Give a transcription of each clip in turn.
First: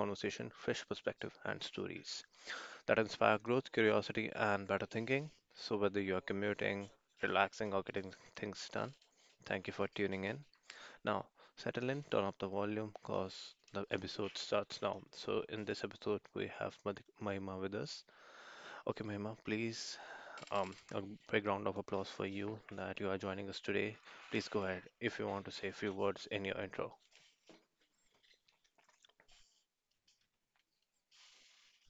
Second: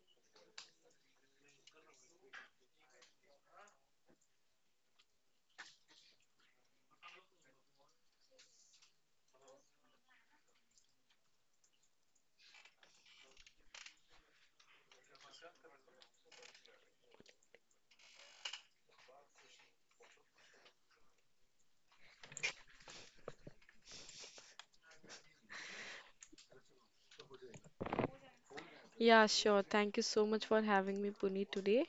conversation, fresh perspective, and stories that inspire growth, curiosity, and better thinking. So, whether you are commuting, relaxing, or getting things done, thank you for tuning in. Now, settle in, turn up the volume, cause the episode starts now. So, in this episode, we have Mahima with us. Okay, Mahima, please a big round of applause for you that you are joining us today. Please go ahead if you want to say a few words in your intro. Yeah, sure. Thank you so much for having me, Puneet, today.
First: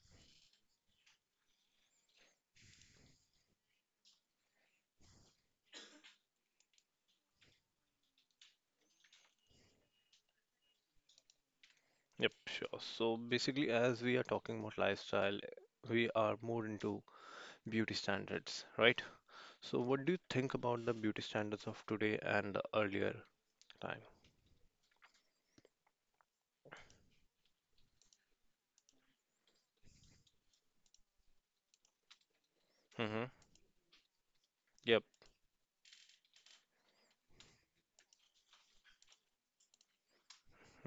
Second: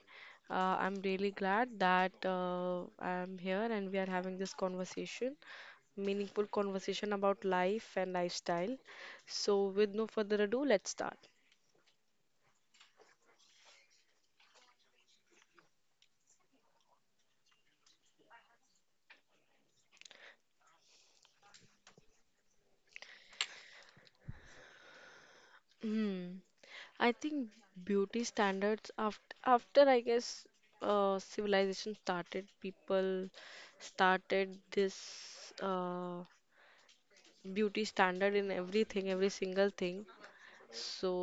I'm really glad that I'm here and we are having this conversation, meaningful conversation about life and lifestyle. So, with no further ado, let's start. Yep, sure. So basically, as we are talking about lifestyle, we are more into beauty standards, right? So, what do you think about the beauty standards of today and the earlier time? Hmm. I think beauty standards after I guess civilization started, people Mm-hmm. started Yep. this beauty standard in everything, every single thing.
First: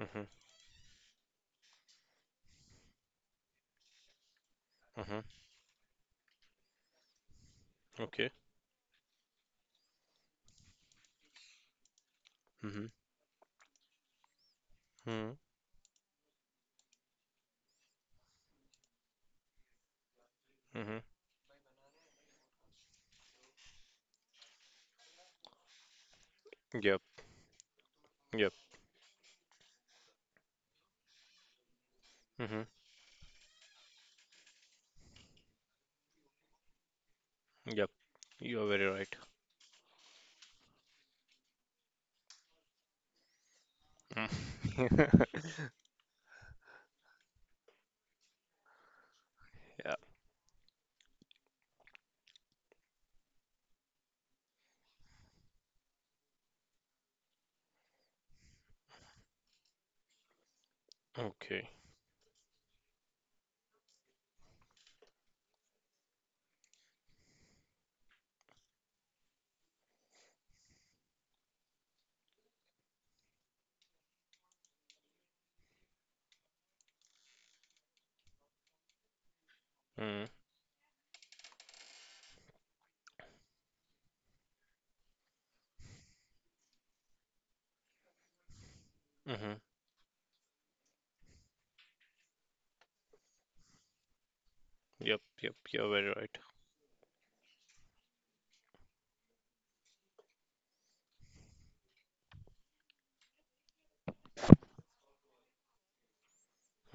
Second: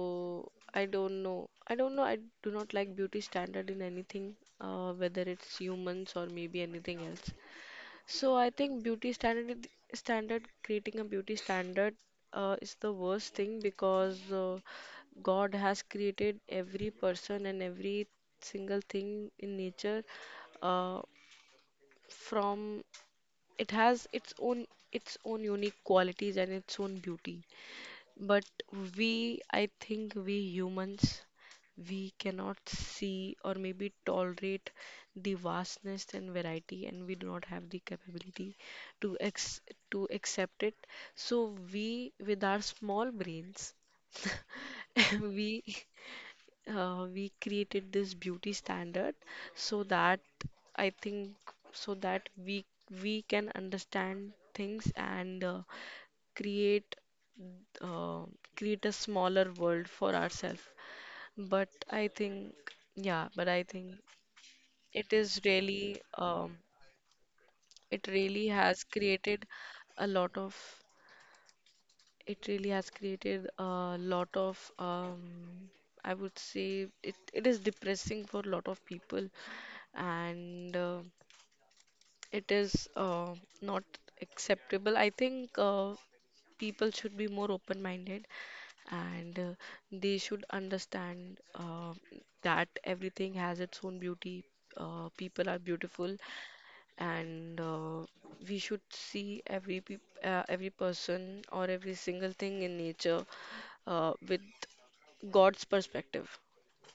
Mm-hmm. I don't know. I do not like beauty standard in anything, Mm-hmm. whether it's humans or maybe anything else. Okay. So I think beauty standard is- standard creating a beauty standard is Mm-hmm. the worst thing because Mm-hmm. God has created every person and every single thing in nature, Mm-hmm. uh, from it has its own unique qualities and its own Yep. beauty. But Yep. we, I think we humans, we cannot Mm-hmm. see or maybe tolerate the vastness and variety, and we do not have the Yep. capability You are very right. to ex to accept it. So we, with our small brains, Mm. we we created this beauty standard so Yeah. that, I think, so that we can understand things and, create uh, create a smaller world for ourselves. But Okay. I think, yeah, but I think it is really, it really has created a lot of, it really has created a lot of, I would say it is depressing for a lot of people Mm-hmm. and it is not acceptable. I think people should be more open-minded and Mm-hmm. they should understand that everything has its own beauty. Yep, People yep, are you're very beautiful, right. and we should see every person or every single thing in nature with God's perspective.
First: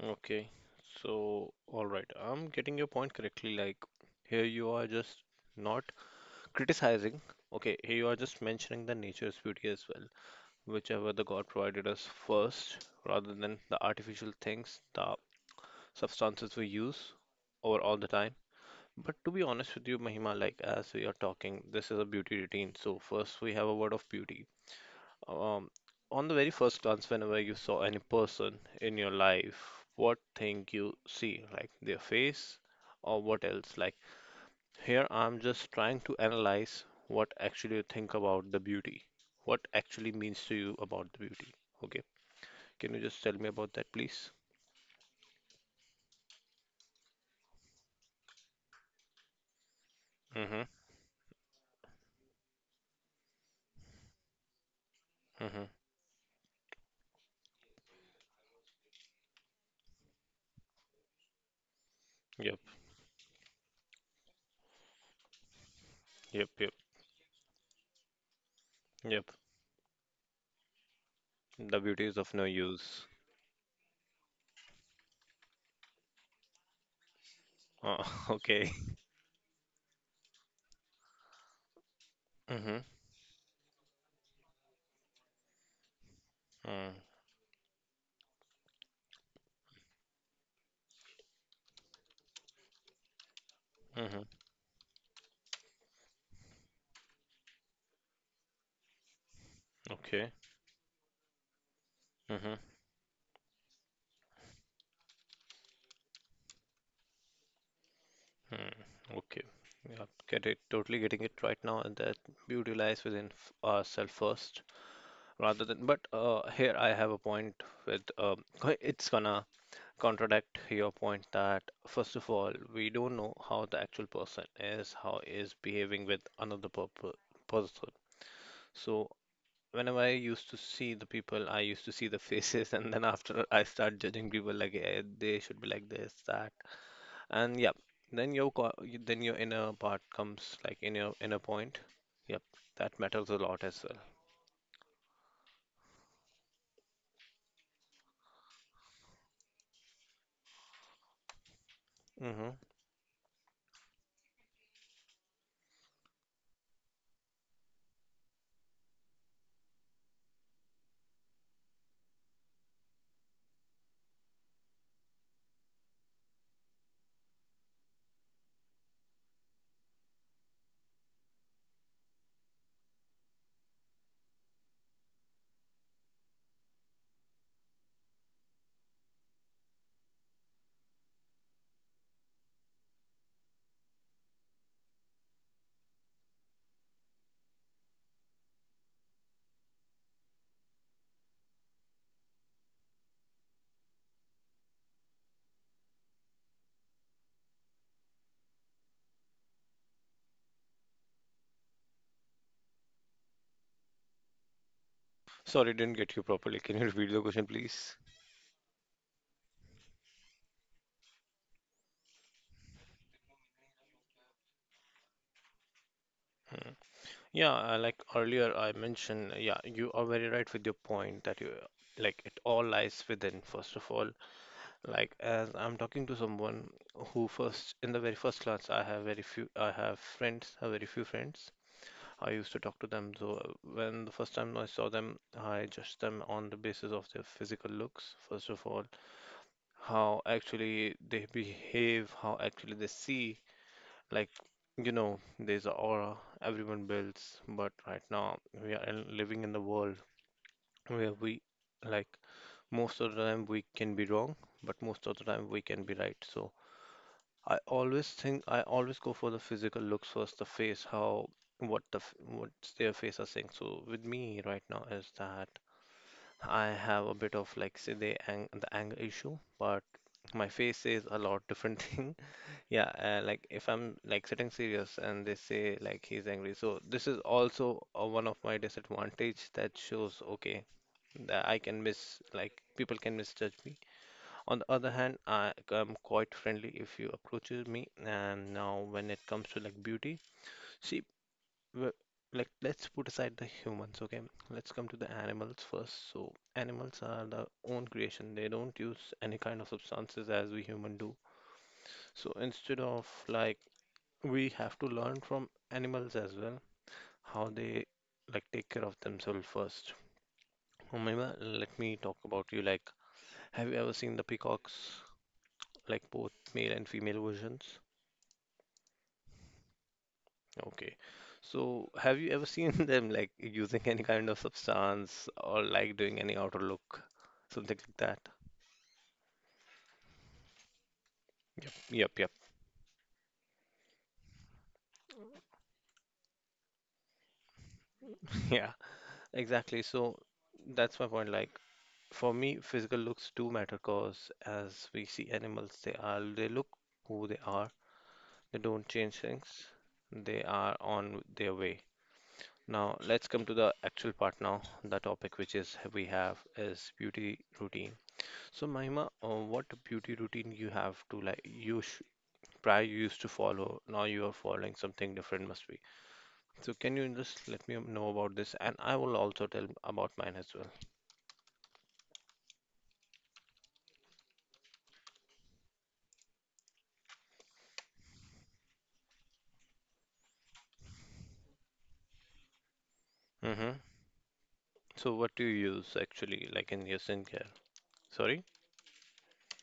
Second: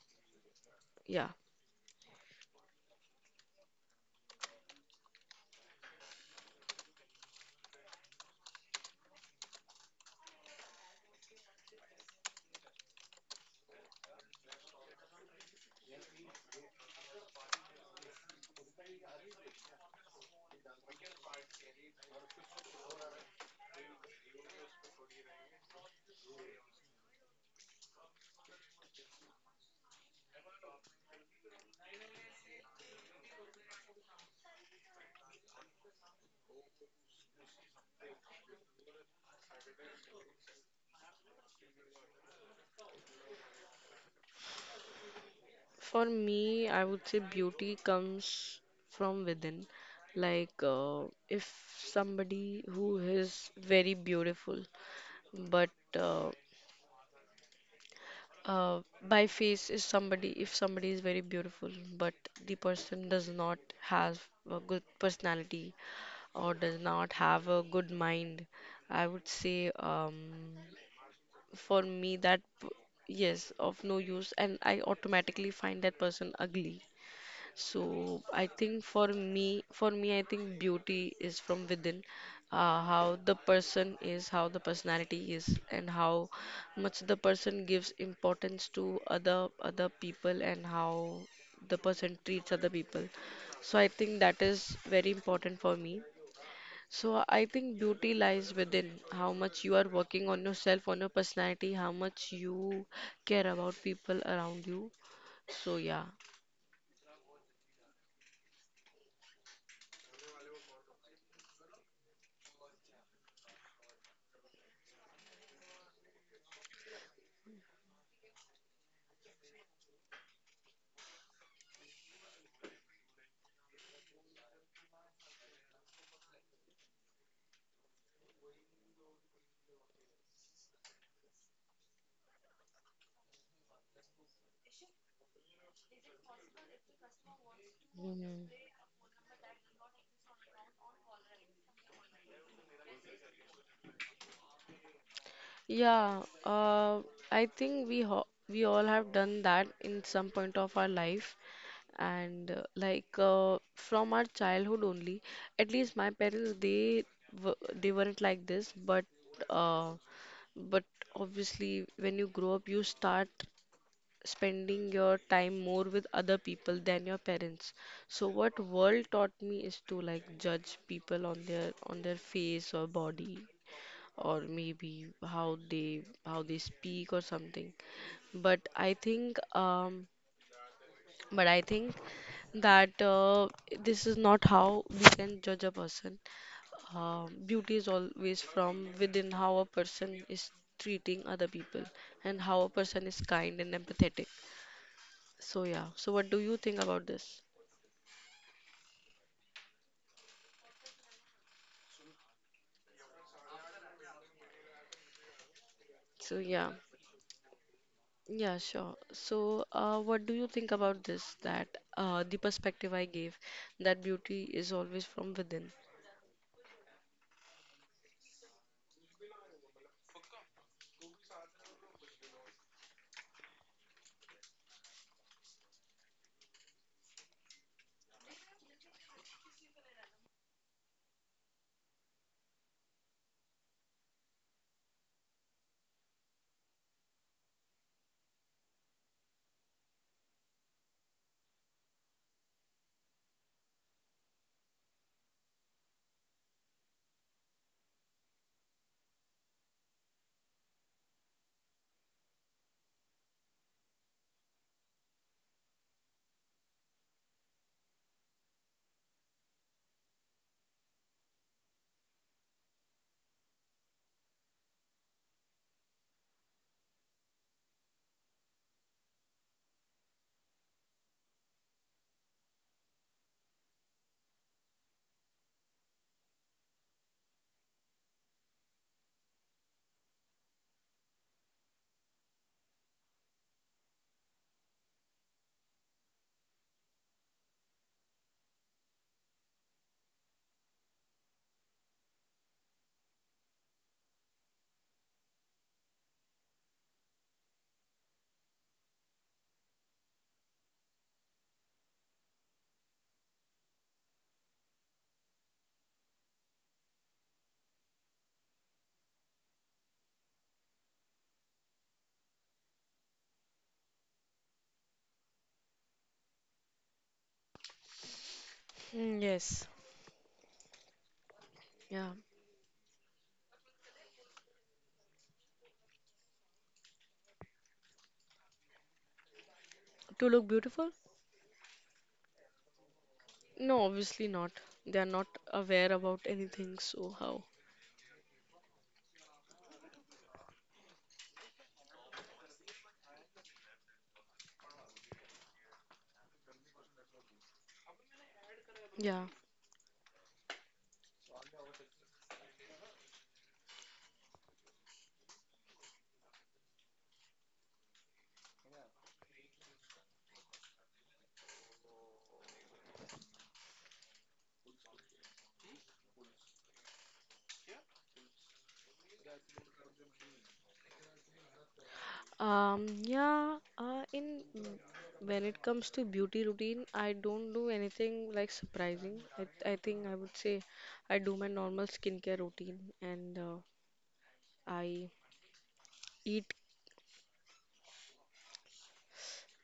Okay, Yeah. so all right, I'm getting your point correctly. Like, here you are just not criticizing. Okay, here you are just mentioning the nature's beauty as well, whichever the God provided us first, rather than the artificial things, the substances we use over all the time. But to be honest with you, Mahima, like as we are talking, this is a beauty routine. So first we have a word of beauty. Um, on the very first glance, whenever you saw any person in your life, what thing you see, like their face or what else? Like here, I'm just trying to analyze what actually you think about the beauty, what actually means to you about the beauty. Okay, can you just tell me about that, please? For me, I would say beauty comes from within. Like, Mm-hmm. If somebody who is very beautiful, Mm-hmm. but uh, uh, by face is somebody if somebody is very beautiful but the Yep. person does not have a good personality Yep. or Yep. does not have a good mind, I would Yep. say, The for beauty is of no use. yes, of no use, and I automatically find that person ugly. So Uh, I okay. think for me, I think beauty is from within, Mm-hmm. How the person is, how the personality is, and how much Mm-hmm. the person gives importance to other people, and how the person treats other people. So I think Mm-hmm. that is very important for me. So I think beauty lies within how much you are working Okay. on yourself, on your personality, how much Mm-hmm. you care about people around you. So yeah. Hmm, okay. Yeah, get it. Totally getting it right now, and that beauty lies within ourselves first, rather than. But here I have a point with. It's gonna contradict your point that first of all, we don't know how the actual person is, how is behaving with another person. So whenever I used to see the people, I used to see the faces, and then after I start judging people like eh, they should be like this, that and yep, then Mhm. then your inner part comes like in your inner point, yep, that matters a lot as well. Yeah, I think we all have done that in some point of our life, Mm-hmm. and from our childhood only. At least my parents, they weren't like this, but uh, but obviously when you grow up, you start spending your time more with other people than your parents. So what world taught me is to like judge people on their face or body or maybe how they speak or something, but i think um but I think that this is not how we can judge a person. Beauty is always from within, how a person is treating other people and how a person is kind and empathetic. So yeah, so what do you think about this? Sorry, didn't get you so properly. yeah Can you repeat the question, please? Yeah, sure. So, what do you think about this? That, the perspective I gave, that beauty is always from within. Mm. Yeah, like earlier I mentioned, yeah, you are very right with your point that you like it all lies within, first of all. Like as I'm talking to someone who first in the very first class I have friends, have very few friends, I used to talk to them. So when the first time I saw them, I judged them on the basis of their physical looks, first of all, how actually they behave, how actually they see. Like, you know, there's an aura everyone builds, but right now we are living in the world where we, like, most of the time we can be wrong, but most of the time we can be right. So I always go for the physical looks first, the face, how what the what's their face are saying. So with me right now is that I have a bit of like say the ang the anger issue, but my face says a lot different thing. Yeah, like if I'm like sitting serious and they say like he's angry, so this is also one of my disadvantage that shows okay, that I can miss like people can misjudge me. On the other hand, I am quite friendly if you approaches me. And now, when it comes to like beauty, see, like let's put aside the humans, okay? Let's come to the animals first. So, animals are their own creation. They don't use any kind of substances as we human do. So instead of like we have to learn from animals as well how they like take care of themselves first. Umaima, let me talk about you. Like, have you ever seen the peacocks, like both male and female versions? Mm, yes. Okay. So Yeah. have you ever seen them like using any kind of substance or like doing any outer look, something like that? To look beautiful? Yep, yep, yep. No, obviously not. They are not aware about anything, so how? Yeah, exactly. So that's my point. Like for me, physical looks do matter because as we see animals, they look who they are. They don't change Yeah. things. They are on their way. Now let's come to the actual part now. The topic which is we have is beauty routine. So Mahima, what beauty routine you have to like you sh prior you used to follow, now you are following something different must be. So can you just let me know about this and I will also tell about mine as well. Yeah, in When it comes to beauty routine, I don't do anything like surprising. I think I would say I do my normal skincare routine and Mm-hmm. I So what do you use actually eat like in your skincare? Sorry?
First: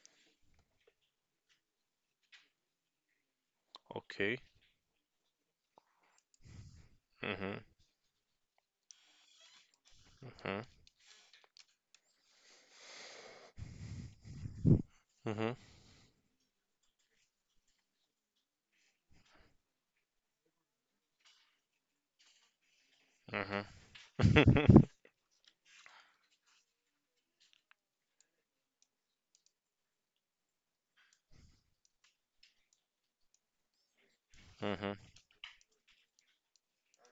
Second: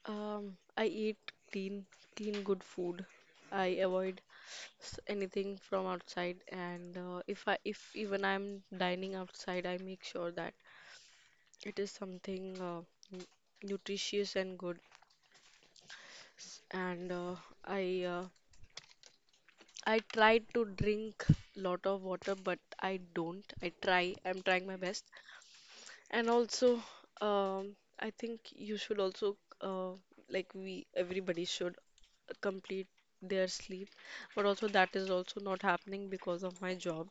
I eat clean, clean, good food. I avoid Okay. Anything from outside, and if Mm-hmm. If even I'm dining outside, I make sure that Mm-hmm. it is something n- nutritious and good. And I, uh, I try to drink lot of water, but I don't. Mm-hmm. I try. I'm trying Mm-hmm. my best. And also, I think you should also, like we, everybody should complete their sleep. But also, Mm-hmm. that is also not happening because of my job.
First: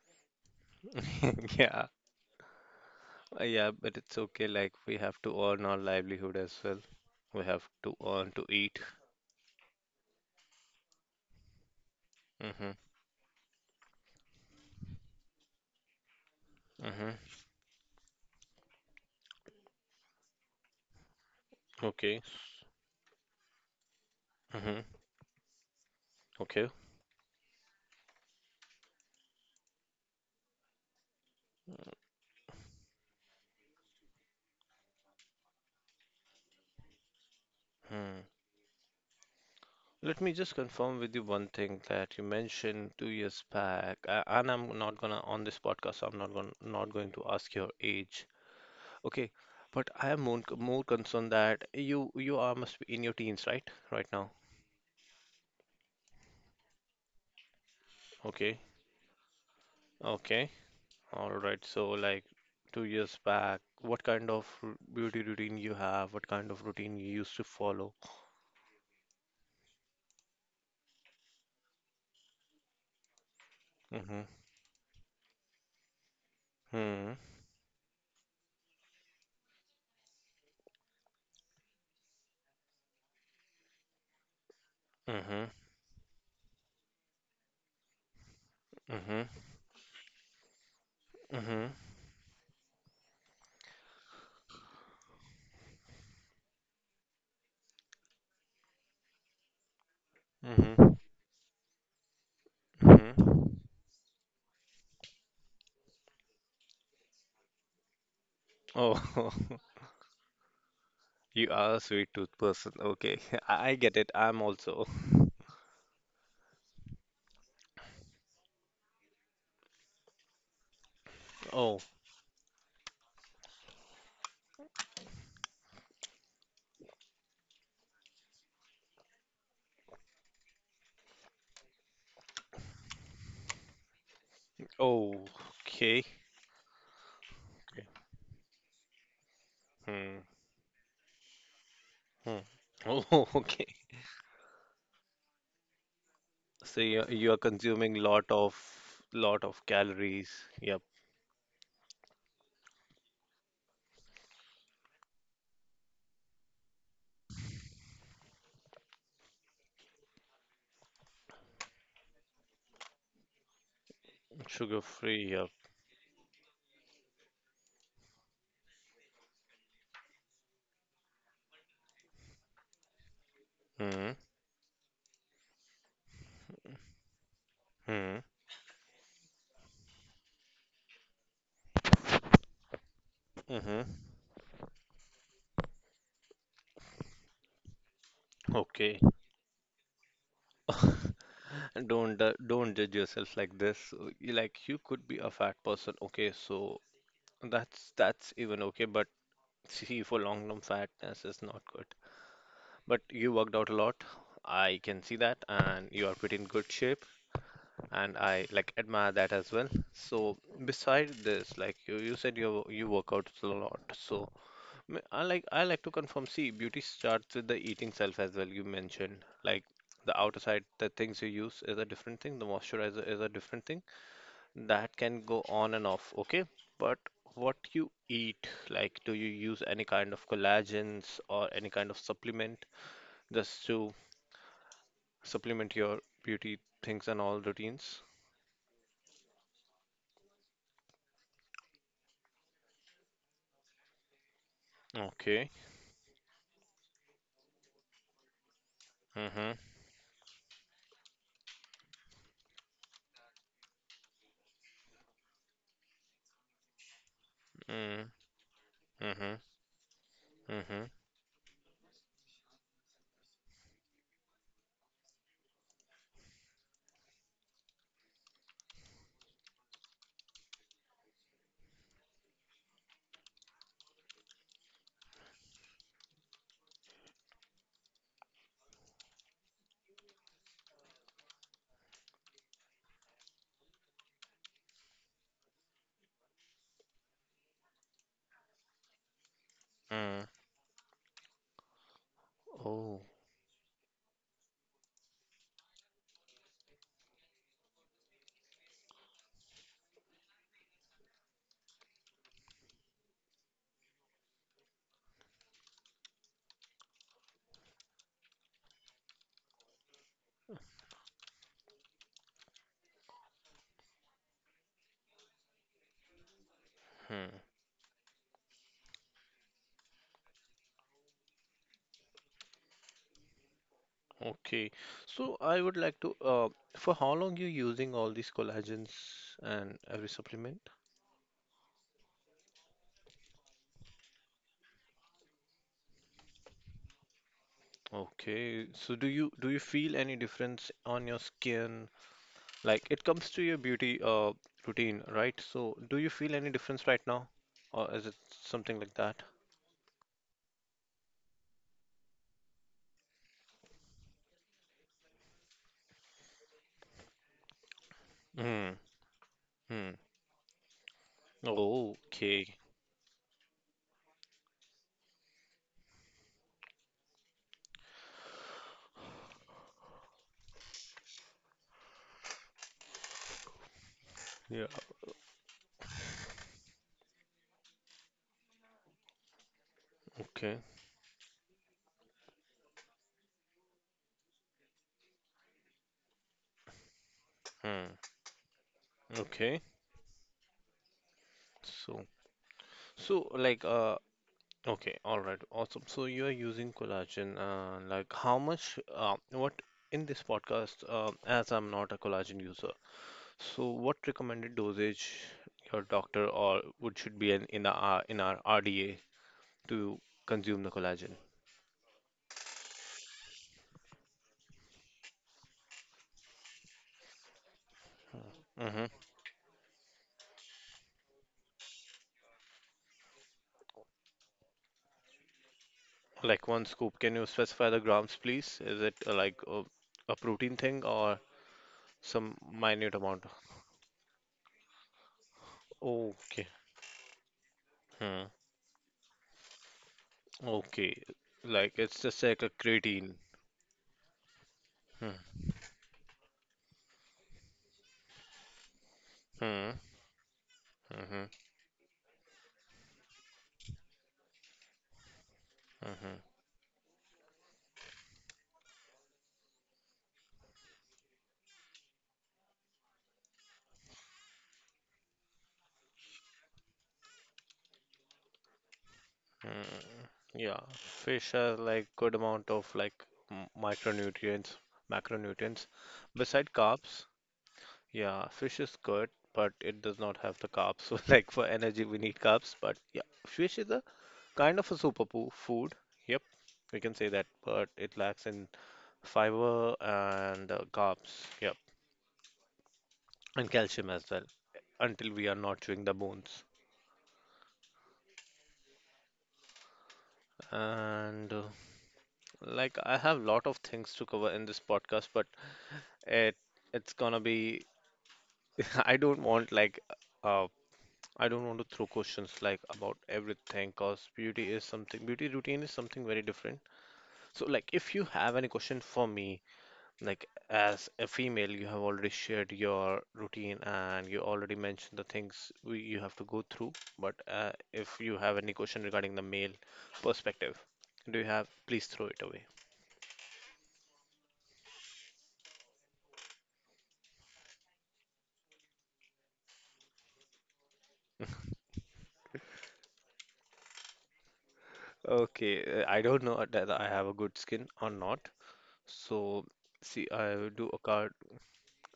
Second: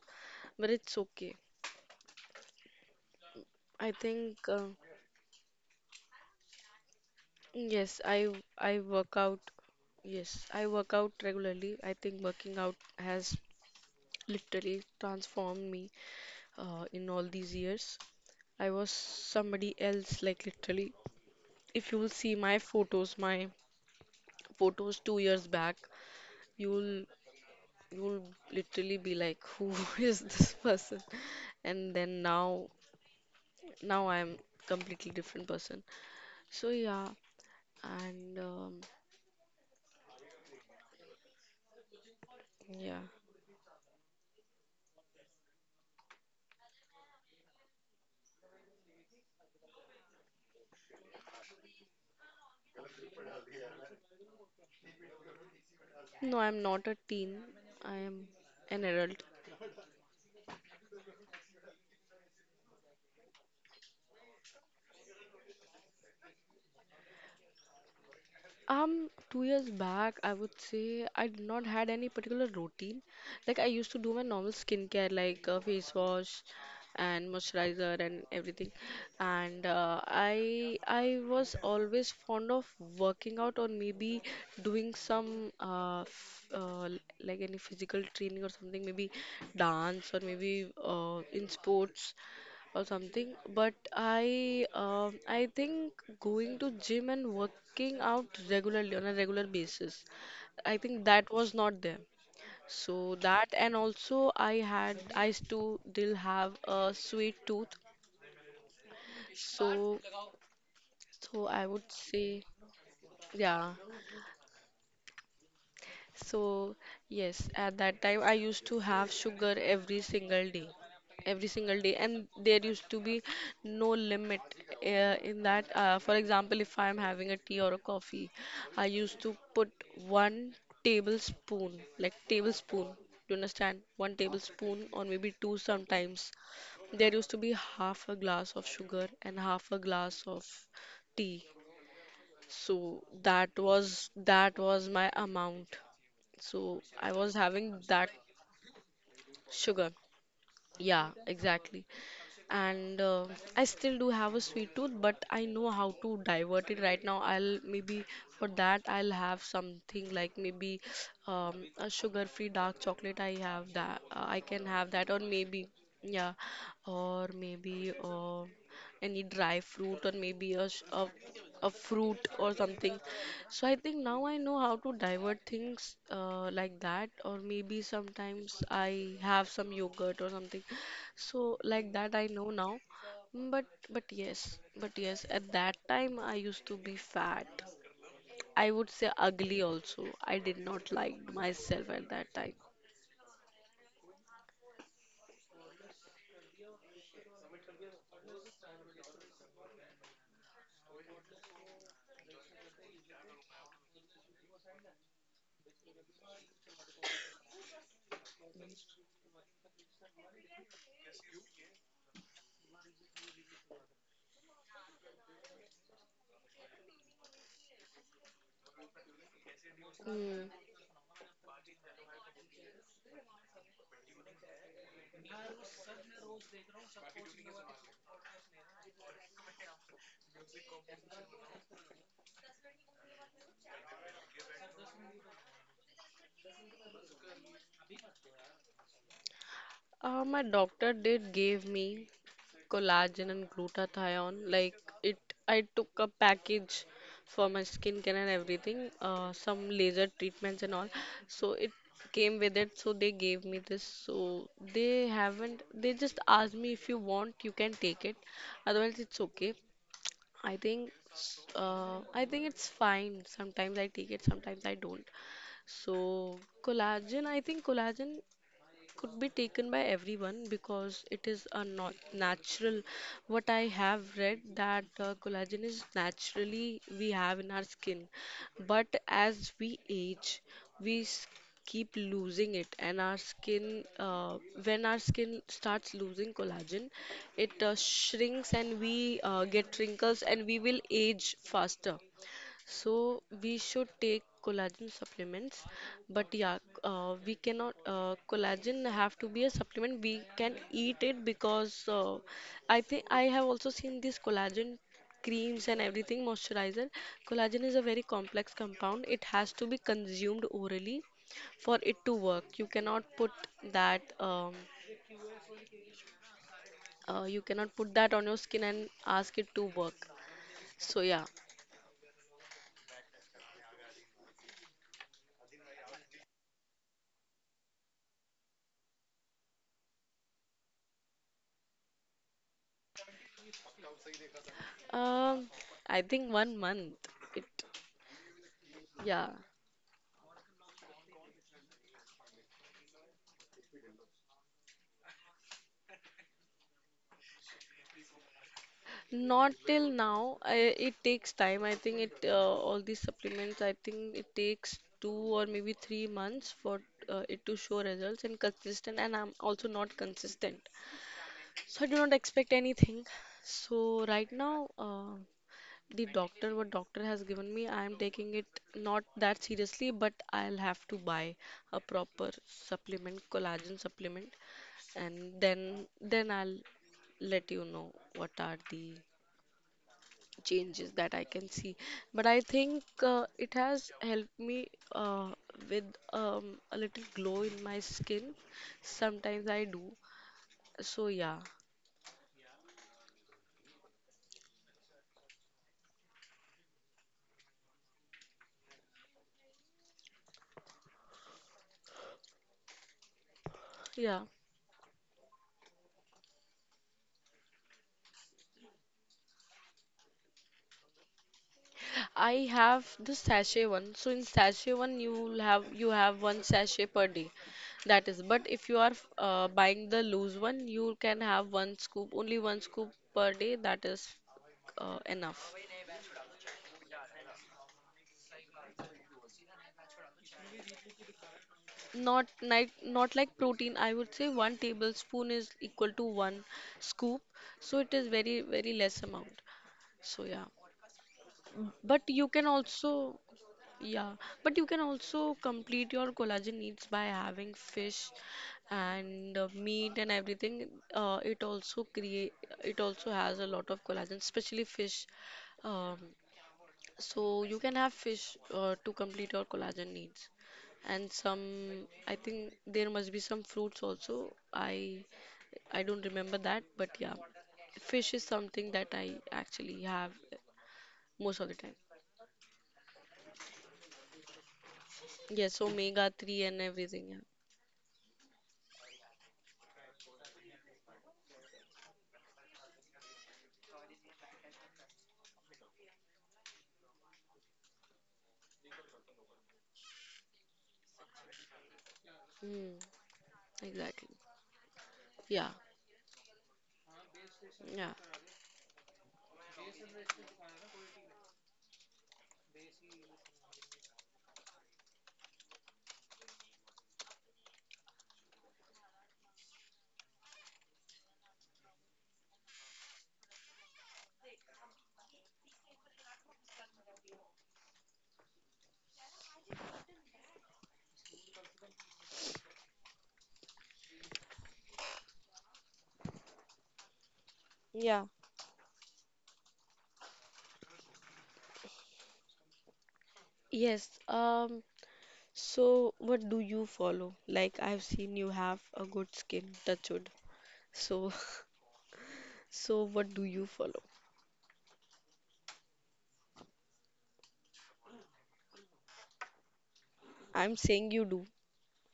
But it's okay. Yeah. Yeah, I but it's think, okay. uh, Like we have to earn our livelihood as well. We have to yes, I earn to I eat. work out. Yes, I work out regularly. I think working Mm-hmm. out has literally transformed me, in Mm-hmm. all these years. I was somebody else, like literally. If you will Okay. see my Mm-hmm. photos 2 years back, Okay. you'll you'll literally be like, who is this person? And then now I'm completely different person. So yeah, Hmm. and Let me just confirm with you one thing that you mentioned yeah. 2 years back, and I'm not gonna on this podcast. I'm not going to ask your age. Okay, but I am more concerned that you are must be in your teens, right? Right now. No, I'm not a teen. I am Okay. an adult. Okay. All right. So like 2 years back, what kind of beauty routine you have? What kind of routine you used to follow? 2 years back, I would say I did not had any particular routine. Like I used to do my Mm-hmm. normal skincare, like face wash Hmm. and moisturizer and everything. And I was always fond of working out or maybe doing Mm-hmm. some like any physical training or something, maybe Mm-hmm. dance or maybe in Mm-hmm. sports or something. But I think going to gym and working out regularly on a regular basis, I Mm-hmm. think that was not there. So that, Mm-hmm. and also I had I still have a sweet tooth. Oh, So so you I are a would sweet tooth say person. Okay, I yeah I get it. I'm also. So, yes, at that time I used to have sugar every single day. Every single Oh, day, and there used to be no limit in that. For example, if I'm having a tea or a coffee, I used to put one tablespoon, like tablespoon, do you understand? One tablespoon, or oh, maybe two okay. sometimes. There used to be half a glass of sugar and half a Hmm. glass of tea, Hmm. so Oh, okay. That was my amount. So So I you was are having consuming that lot of sugar. calories. Yep. Yeah, exactly. And I still do have a sweet tooth, but I know how to divert it right now. I'll maybe for that I'll have something like maybe, a sugar-free dark chocolate. I have that. I can Sugar have that, or free. Yep. maybe yeah, or maybe any dry fruit, or maybe a, sh- a fruit or something. So I think Hmm. now I know how to divert things like that, or maybe Hmm. sometimes I have some yogurt or something. So like that I know now. Mm. Mm-hmm. But yes, at that time I used to be fat. I would Okay. say ugly also. I did not like myself at that time. don't judge yourself like this. So like you could be a fat person. Okay, so that's even okay. But see, for long term fatness is not good. But you worked out a lot. I can see that, and you are pretty in good shape, and I like admire that as well. So, beside this, like you said, you work out a lot. So, I like to confirm. See, beauty starts with the eating self as well. You mentioned like the outer Mm. side, the things you use is a different thing. The moisturizer is a different thing. That can go on and off. Okay, but what you eat, like do you use any kind of collagens or any kind of supplement? Just to supplement your beauty things and all routines. My doctor did give me collagen and glutathione. It, Okay. I took a package for my skincare and everything, Mm-hmm. some laser treatments and all. So it came with it. So they gave me this. So they haven't. They just asked me if you want, you can take Mm. it. Otherwise, it's Mm-hmm. okay. I Mm-hmm. think. I think it's fine. Sometimes I take it, sometimes I don't. So collagen, I think collagen could be taken by everyone because it is a not natural, what I have read, that collagen is naturally we have in our skin, but as we age we keep losing it, and our skin, when our skin starts losing collagen, it shrinks and we get wrinkles Mm. and we will age faster. So Oh. we should take collagen supplements, but yeah, we cannot. Collagen have to be a supplement. We can eat it because I think I have also seen this collagen creams and everything moisturizer. Collagen is a very complex compound. It has to be consumed orally for it to work. You cannot put that. Hmm. You cannot put that on your skin and ask it to work. So yeah, Okay. So I would like to for how long you using all these collagens and every supplement? um, I think one month. It Okay. So Yeah, do you feel any difference on your skin? Like it comes to your beauty routine, right? So do you feel any difference right now? Or is it something like that? not till now. It takes time. I think it, all these supplements, I think it takes two or maybe 3 months for, it to show results and Hmm. consistent. And I'm also not Hmm. consistent, so I do Oh, not okay. expect anything. So right now, the doctor what doctor has given me, I am taking it not that seriously, but I'll have to buy a proper supplement, collagen supplement, Yeah. and then I'll let you know what are the Okay. changes that I can see. But I think it has helped me, uh, with a little glow Hmm. in my skin. Okay. Sometimes I do. So yeah, So, like okay, all right. Awesome. So you are using collagen. Like how much what in this podcast, as I'm not a collagen user. So what recommended yeah. dosage your doctor or would should be in our RDA to consume the collagen? I have the sachet one. So in sachet one, you have one sachet per day. That is. But if you Mm-hmm. are buying the loose one, you can have one scoop, only one scoop per day. That is enough. Like one scoop. Can you specify the grams, please? Is it like a protein thing or some minute Not amount? like protein, I would say one tablespoon is equal to one Okay. scoop, so it is very less amount. So yeah, Okay, like but it's just you like can a creatine. also yeah, but you can Hmm. also complete your collagen needs by having fish and Hmm. meat and everything. Hmm. It also create it also has a lot of collagen, especially fish. Um, Hmm. so you can have fish to complete your collagen needs. And some, I think there must be some fruits also. I don't remember that, but yeah, fish is something that I actually Hmm. have Yeah, fish most of the has time. like good amount of like micronutrients, Yes, so macronutrients. omega 3 Beside and carbs, everything. Yeah. yeah, fish is good, but it does not have the carbs. So like for energy, we need carbs. But yeah, fish is a kind of a super poo food. Yep, we can say that. But it lacks in fiber and carbs. Yep, Mm, and calcium as exactly. well. Until we are Yeah. not chewing the bones. Yeah. And like I have lot of things to cover in this podcast, but it it's gonna be I don't want like uh I don't want to throw questions like about everything, cause beauty is something, beauty routine is something very different. So like if you have any question for me, like as a female, you have already shared your routine and you already mentioned the things we, you have to go through. But if you Yeah. have any question regarding the male perspective, do you have please throw it away. Yes. So, what do you follow? Like, I've seen you have a good skin, touch wood. So, so what do you follow? Okay, I don't know that I have a good skin or not. So, see, I will I'm do a saying you card. do.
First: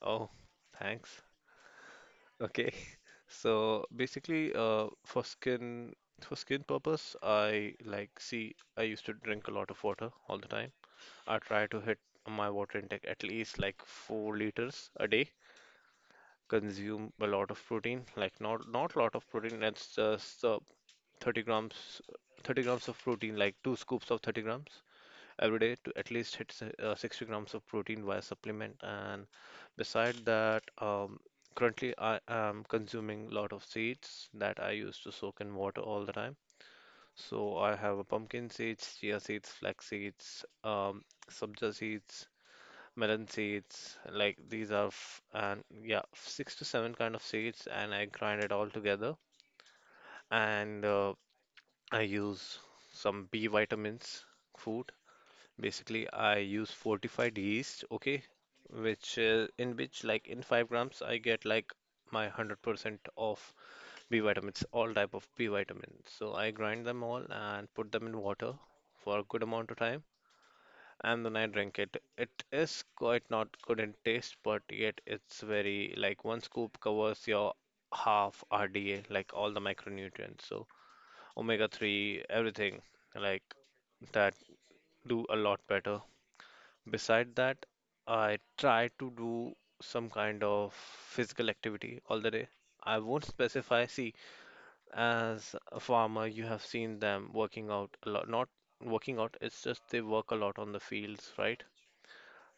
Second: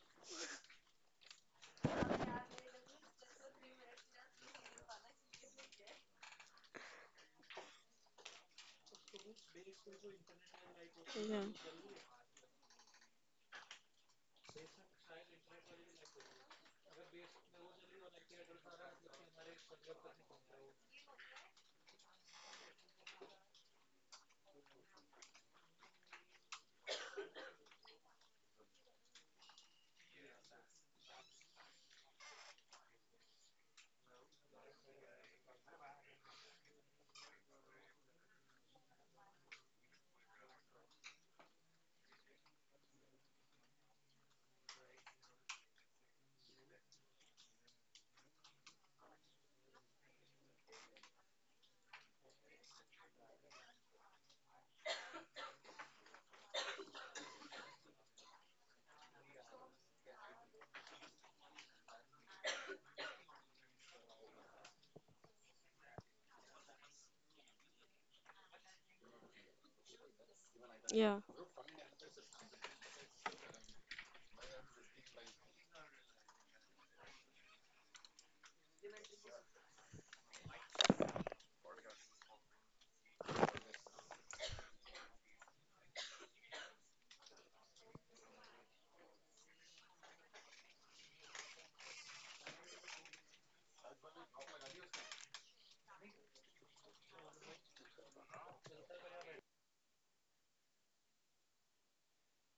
Oh, thanks. Okay. So basically, for skin purpose, I like see, I used to drink a lot of water all the time. Yeah. I try to hit my water intake at least like 4 liters a day. Consume a lot of protein, like not a lot of protein. That's just 30 grams, 30 grams of protein, like two scoops of 30 grams every day to at least hit 60 grams of protein via supplement. And beside that, currently I am consuming a lot of seeds that I use to soak in water all the time. So I have a pumpkin seeds, chia seeds, flax seeds, sabja seeds, melon seeds. Like these are, f and yeah, six to seven kind of seeds, and I grind it all together. And I use some B vitamins food. Basically, I use fortified yeast, okay, which in which like in 5 grams I get like my 100% of B vitamins, all type of B vitamins. So I grind them all and put them in water for a good amount of time Yeah. and then I drink it. It is quite not good in taste, but yet it's very like one scoop covers your half RDA, like all the micronutrients. So omega 3, everything like that do a lot better. Beside that, I try to do some kind of physical activity all the day. I won't specify. See, as a farmer, you have seen them working out a lot. Not working out, it's just they work a lot on the fields, right?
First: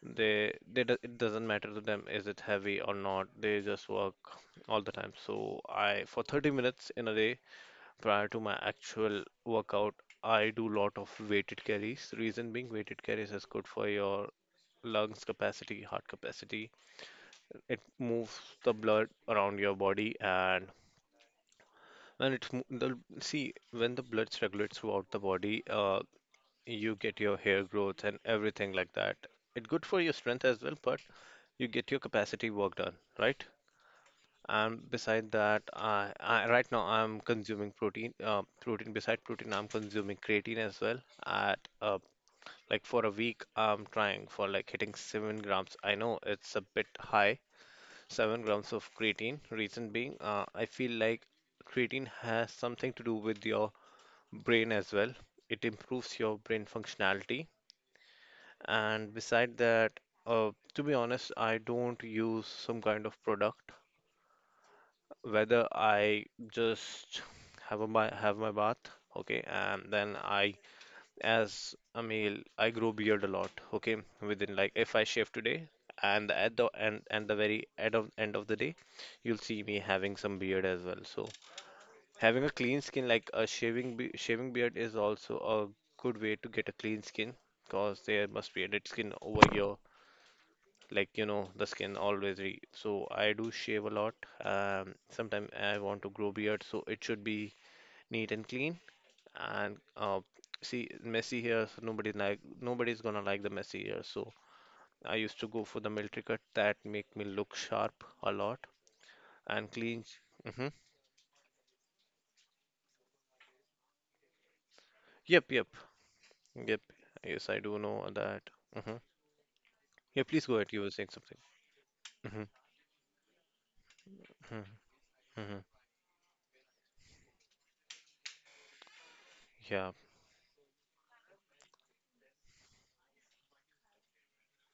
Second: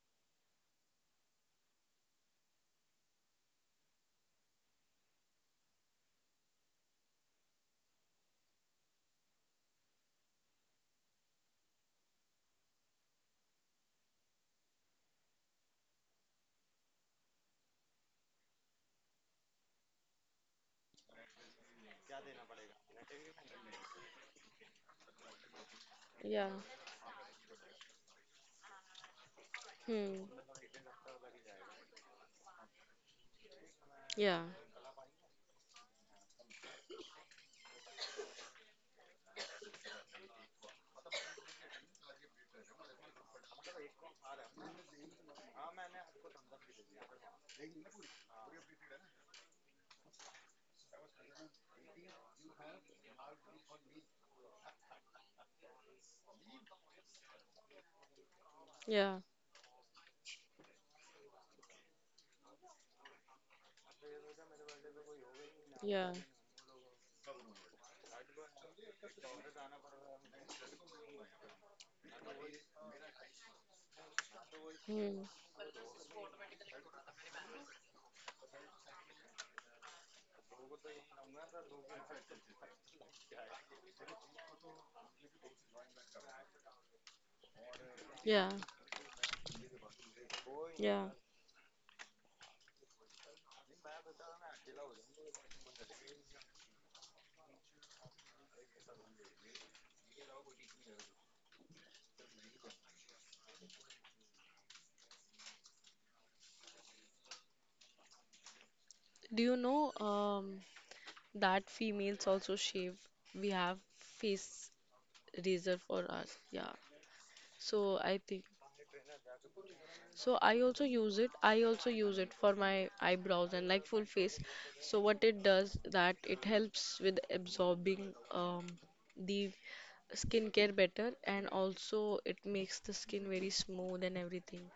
They it doesn't matter to them is it heavy or not. They just work all the time. So I, for 30 minutes in a day, prior to my actual workout, I do lot of weighted carries. Reason being, weighted carries is good for your lungs capacity, heart capacity. It moves the blood around your body, and when it mo- the see, when the blood circulates throughout the body, Yeah. you get your hair growth and everything like that. It's good for your Hmm. strength as well, but you get your capacity work done, right? Yeah. And beside that, I right now I'm consuming protein. Protein beside protein, I'm consuming creatine as well. At like for a week, I'm trying for like hitting 7 grams. I know it's a bit high, 7 grams of creatine. Reason being, I feel like creatine has something to do with your brain as well. It improves your brain functionality. And Yeah. beside that, to be honest, I don't use some kind of product, whether Yeah. I just have my bath, okay, and then I as a meal I grow beard a lot, okay, within like if I Hmm. shave today and at the and the very end of the day, you'll see me having some beard as well. So having a clean skin like a shaving be shaving beard is also a good way to get a clean skin because there Yeah. must be a dead skin over here Yeah. like the skin always re so I do shave a lot. Sometimes I want to grow beard so it should be neat and clean and see, messy hair, so nobody's gonna like the messy hair, so I used to go for the military cut that make me look sharp a lot Do you and know clean. Mm-hmm. that females also shave? We have face Yep, yep, razor for us. Yeah. yep. Yes, I do So know I think that. Mm-hmm. Yeah, so please go I ahead, you also were saying use it. something. I also use it Mm-hmm. for my eyebrows and like full face. Mm-hmm. So what it Mm-hmm, does that it helps with absorbing the yeah. skincare better, and also it makes the skin very smooth and everything.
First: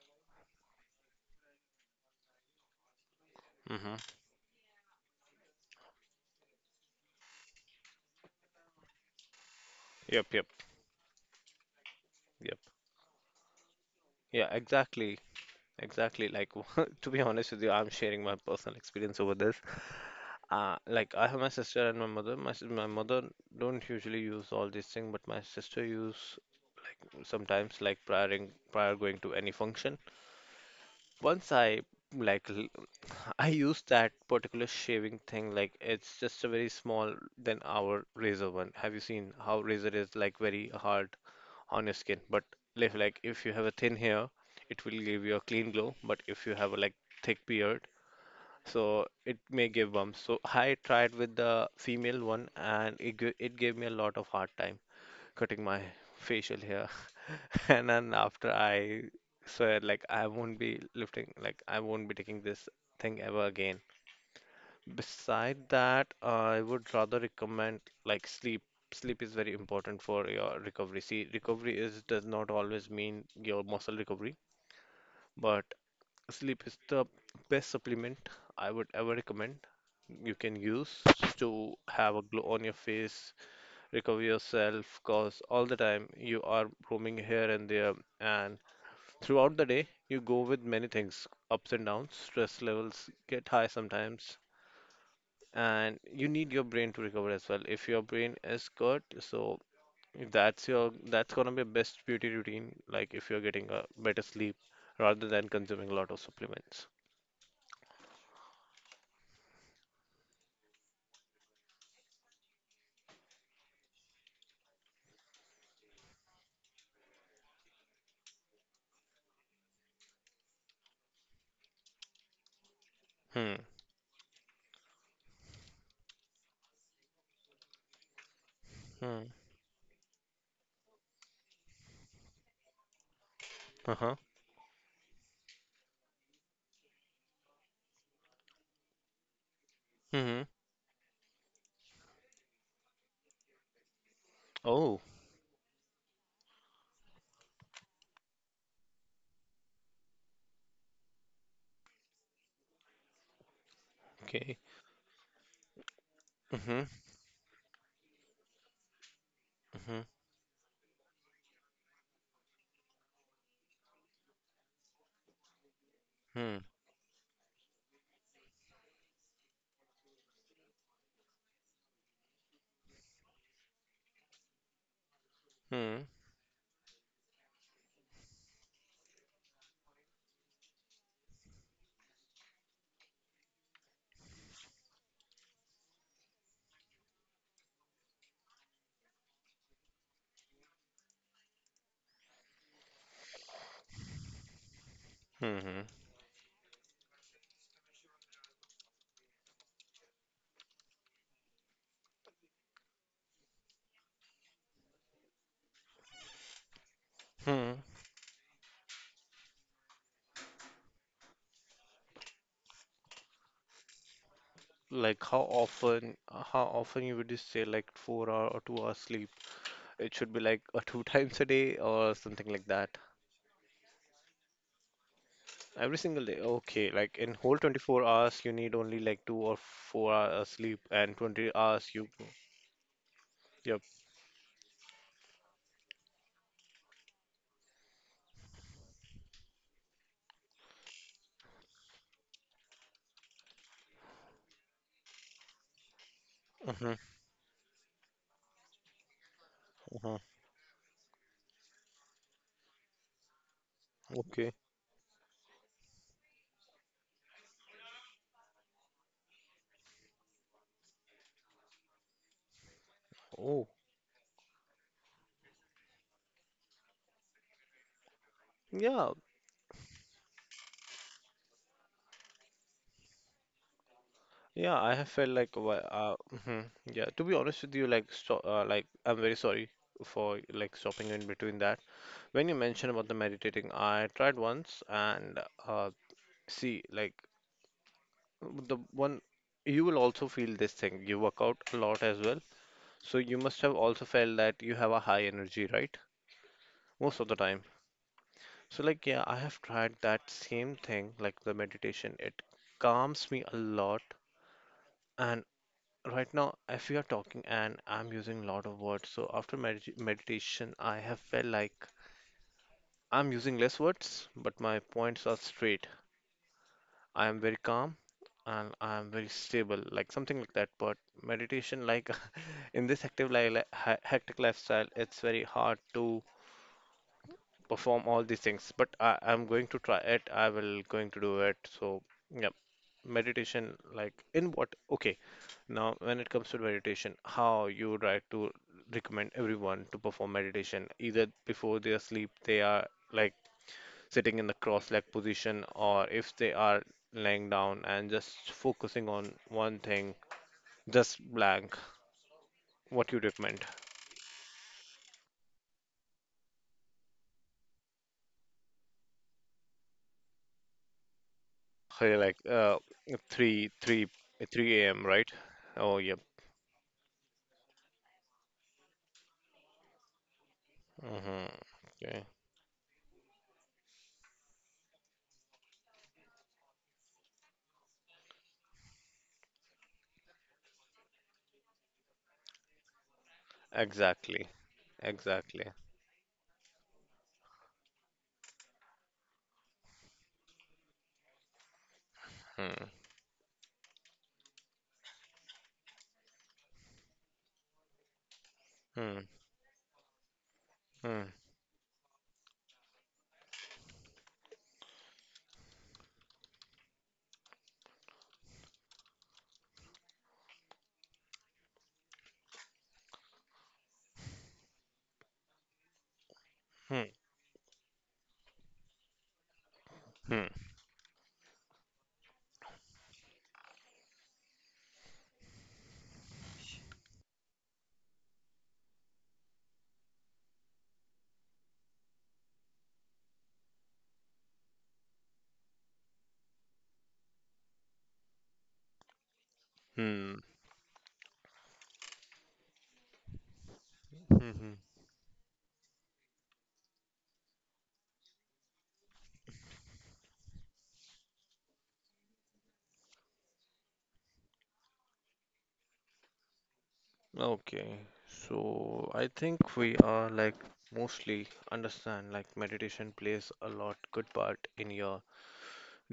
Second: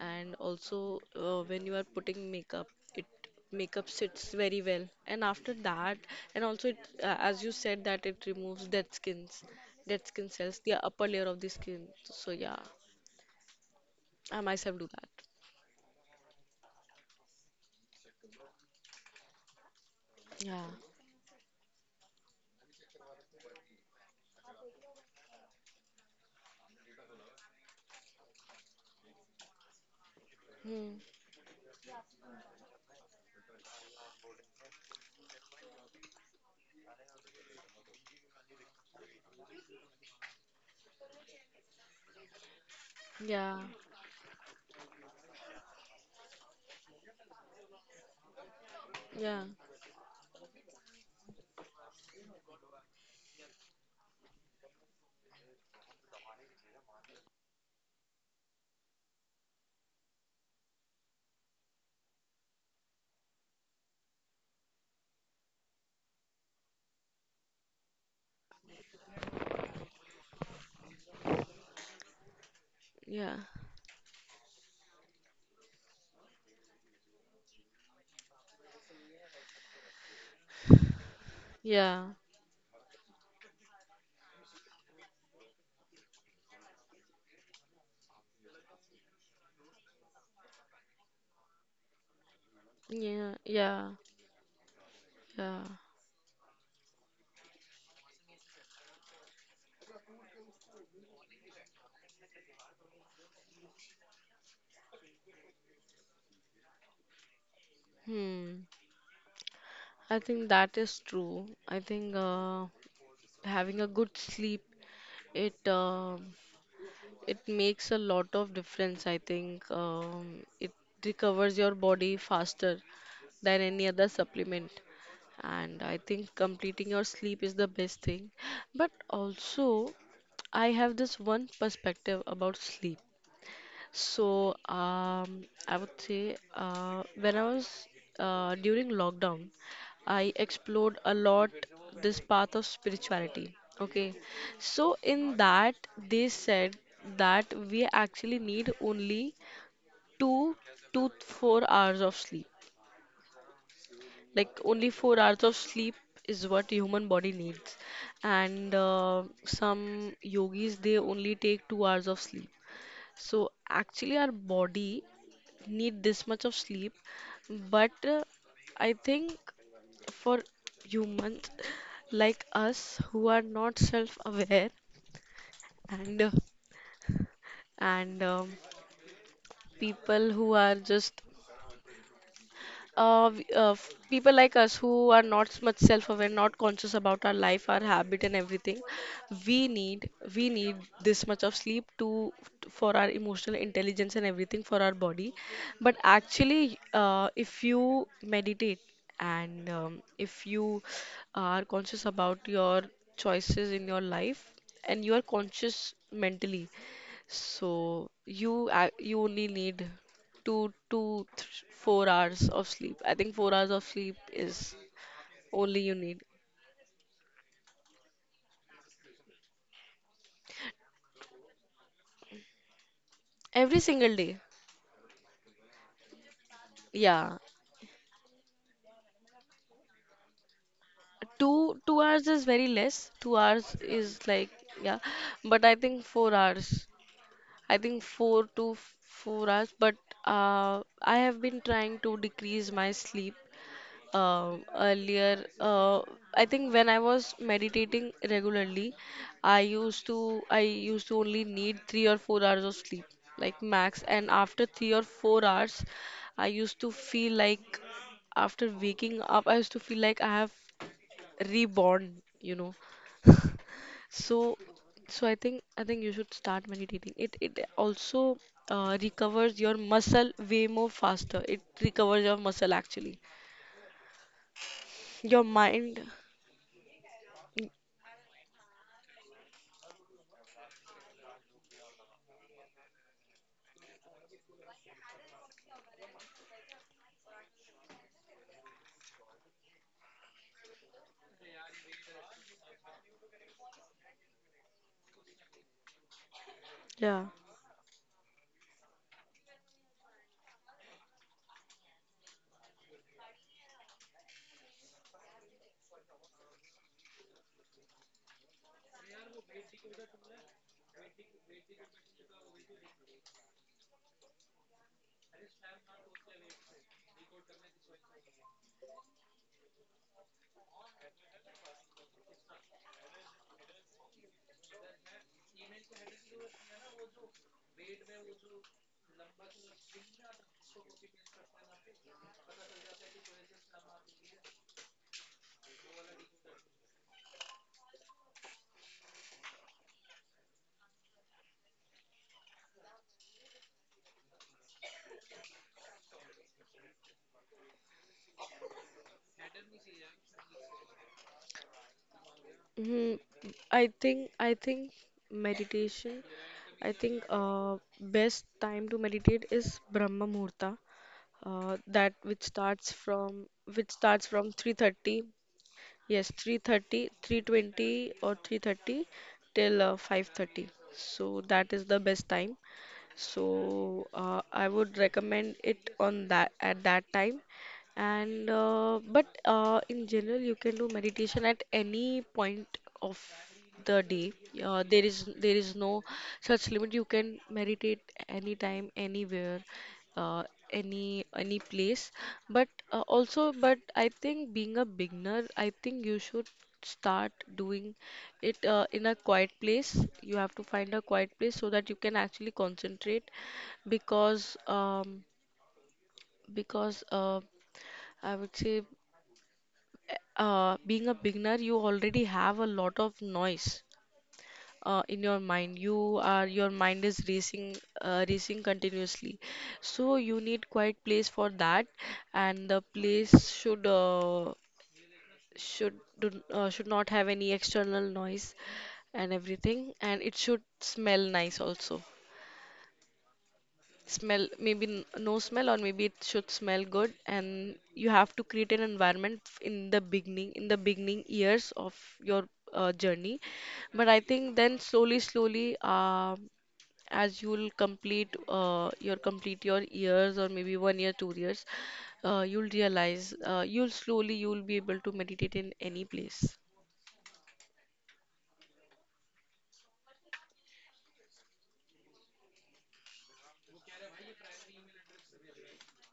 And also when you are putting makeup, it makeup Mm-hmm. sits very well. And after that, and also it, as you said that it removes dead skins, dead skin Yep, yep, cells, the upper layer of the skin. So yeah, yep. I Yeah, myself do that. exactly. Exactly. Like, to be honest with you, I'm sharing my personal experience over this. Yeah. Like, I have my sister and my mother. My mother don't usually use all these things, but my sister use, like sometimes, like prior going to any function. Mm. Once I like I use that particular shaving thing. Like, it's just a very small than our razor one. Have you seen how razor is like very hard on your skin? But if you Yeah. have a thin hair, it will give you a clean glow. But if you have a like thick beard, so it Yeah. may give bumps. So I tried with the female one, and it gave me a lot of hard time cutting my facial hair. And then after I swear like I won't be lifting, like I won't be taking this thing ever again. Beside that, I would rather recommend like sleep. Sleep is very important for your recovery. See, recovery is does not always mean Yeah. your muscle recovery, but sleep is the best supplement I would ever recommend you can use to Yeah. have a glow on your face, recover yourself, cause all the time you are roaming here and there, and throughout the day you go with many things, ups and downs, stress levels Yeah. get high Yeah. sometimes, Yeah. and you need your brain to recover as well. If your brain is good, so if that's gonna be best beauty routine. Like if you're getting a better sleep rather than consuming a lot of supplements. Hmm. I think that is true. I think having a good sleep, it it makes a lot of difference. I think it recovers your body faster Hmm. than any other supplement. And I think completing your sleep is the best thing. But Hmm. also, I have this one perspective about sleep. Uh huh. So I would say when I was during lockdown, I Hmm. explored a lot this path of spirituality. Okay, so Oh. in that they said that we actually need only 2 to 4 hours of sleep. Okay. Like only 4 hours of sleep is what Hmm. human body needs, and Hmm. some yogis they only take 2 hours of sleep. So actually, our body need this much of Hmm. sleep, but I think for humans like us who are not self-aware Hmm. and uh, and people who are just people like us who are not much self-aware, not conscious about our life, our habit, and everything, we need we need this much of sleep to for our emotional intelligence and everything for our body. Hmm. But actually, if you meditate and if you are conscious about your choices in your life, and you are conscious mentally, Hmm. so you you only need two to 4 hours of sleep. I think 4 hours of sleep is Like how only you often? need How often you would just say like 4 hour or 2 hours sleep? It should be like two times a day or something like that. every single day. Every single day. Okay, like in whole Yeah, 24 hours, you need only like 2 or 4 hours sleep, and 20 two hours two you. hours is very less. 2 hours Yep. is like yeah, but I think 4 hours. I think four to 4 hours. But I have been trying to decrease my sleep earlier. I think when Hmm. I was meditating regularly, I used Hmm. to I used to only need 3 or 4 hours of sleep, like max. And Okay. after 3 or 4 hours, I used to feel like after waking up, I used to feel like I have reborn, you know. Oh, So, so I think you should start meditating. It also yeah. recovers your muscle way more faster. It recovers your muscle actually. Yeah, I have felt Your like wh- mind, uh, hmm Yeah, to be honest with you, like so, like I'm very sorry for like stopping in between that. When you mentioned about the meditating, I tried once and uh, see, like the one you will also feel this thing. You work out a lot as well. So you must have also felt that you have a high energy, right? Most yeah. of the time. So like yeah, I have tried that same thing, like the meditation. It calms me a lot. And right now, if we are talking and I'm using a lot of words, so after meditation, I have felt like I'm using less words, but my points are straight. I am very calm and I am very stable, like something like that. But meditation, like, in this active life, hectic lifestyle, it's very hard to perform all these things, but I'm going to try it, I will going to do it, so yeah. Meditation, like, in what? Okay, now when it comes to meditation, how you would like to recommend everyone to perform meditation? Either before they are asleep, they are like sitting in the cross leg position, or if they are laying down and just focusing on one thing, just blank, what you Hmm. recommend? I think meditation. I think best time to meditate is Brahma Muhurta, that Hey, like which starts from 3 a.m., 3:30. right? Oh, yeah. Yes, 3:30, 3:20, or 3:30 till 5:30. So Hmm. that is the Okay. best time. So I would recommend it on that at that time. And but in general, you can do meditation at any point of the day. Exactly. Uh, there is there Exactly. is no such limit. You can meditate anytime, anywhere, uh, any place, but Hmm. also but I think being a beginner I think you should start doing it in a Hmm. quiet place. You have to find a Hmm. quiet place so that you can actually concentrate because because uh, I would say being a beginner you already have a lot of noise in your mind. You are your mind Hmm. is racing racing continuously, so you Hmm. need quiet place for that. And the place should should should not have any external noise and everything, and it should smell nice also. Smell maybe no smell, or maybe it should smell good, and you have to create an environment Hmm. In the beginning years of your journey. But I Hmm. think then slowly slowly as you'll complete your years, or maybe one year 2 years, you'll realize you'll slowly you'll be able to meditate in any place. Okay. So I think we are like mostly understand like meditation plays a lot good part in your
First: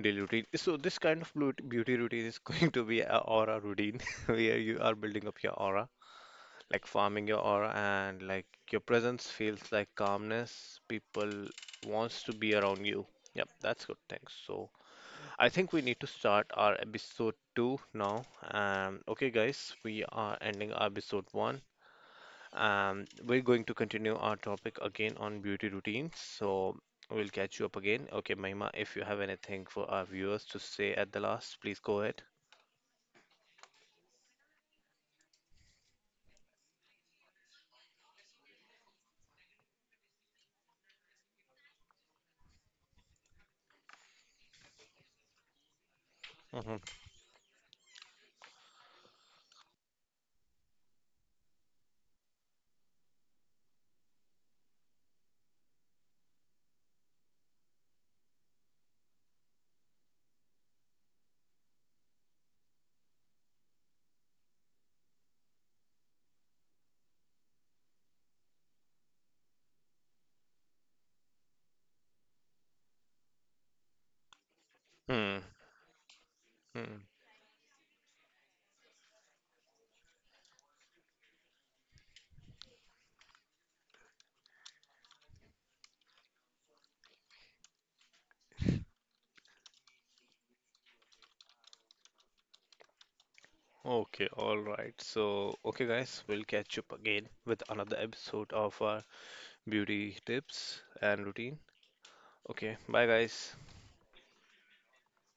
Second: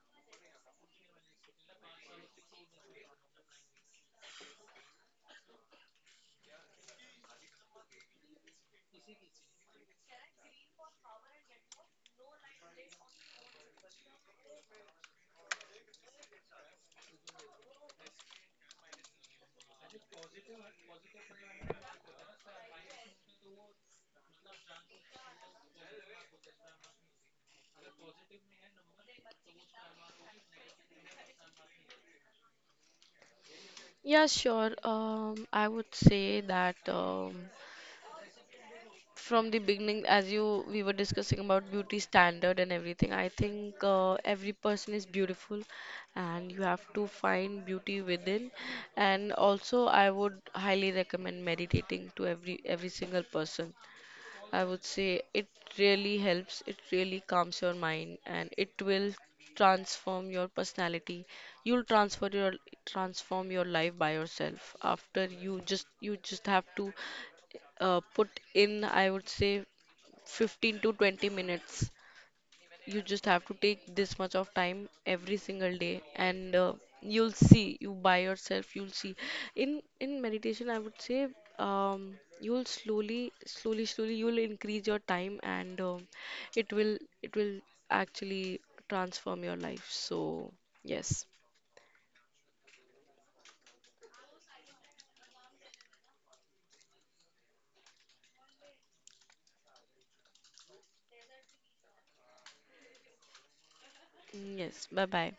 daily routine. So this kind of beauty routine is going to be a aura routine where you are building up your aura, like farming your aura, and like your presence feels like calmness. People wants to be around you. Yep, that's good. Thanks. So I think we need to start our episode two now. Okay, guys, we are ending our episode one. We're going to continue our topic again on beauty routines. So we'll catch you up again. Okay, Mahima, if you have anything for our viewers to say at the last, please go ahead. Yeah, sure. I would say that from the beginning, as you we were discussing about beauty standard and everything, I think every person is beautiful, and you Mhm. have to find beauty within. And also, I would highly recommend meditating to every single person. I would say it really helps, it really calms your mind, and it will transform your personality. You'll transfer your transform your life by yourself after you just have to put in I would say 15 to 20 minutes. You just have to take this much of time every Hmm. single day, and Hmm. you'll see you by yourself you'll see in meditation I would say um, you'll slowly you'll increase your time, and it will it will actually transform your life. So yes. Okay, all right. So, okay, guys, we'll catch up again with another episode of our beauty tips and routine. Okay, bye, guys. Mm, yes, bye bye.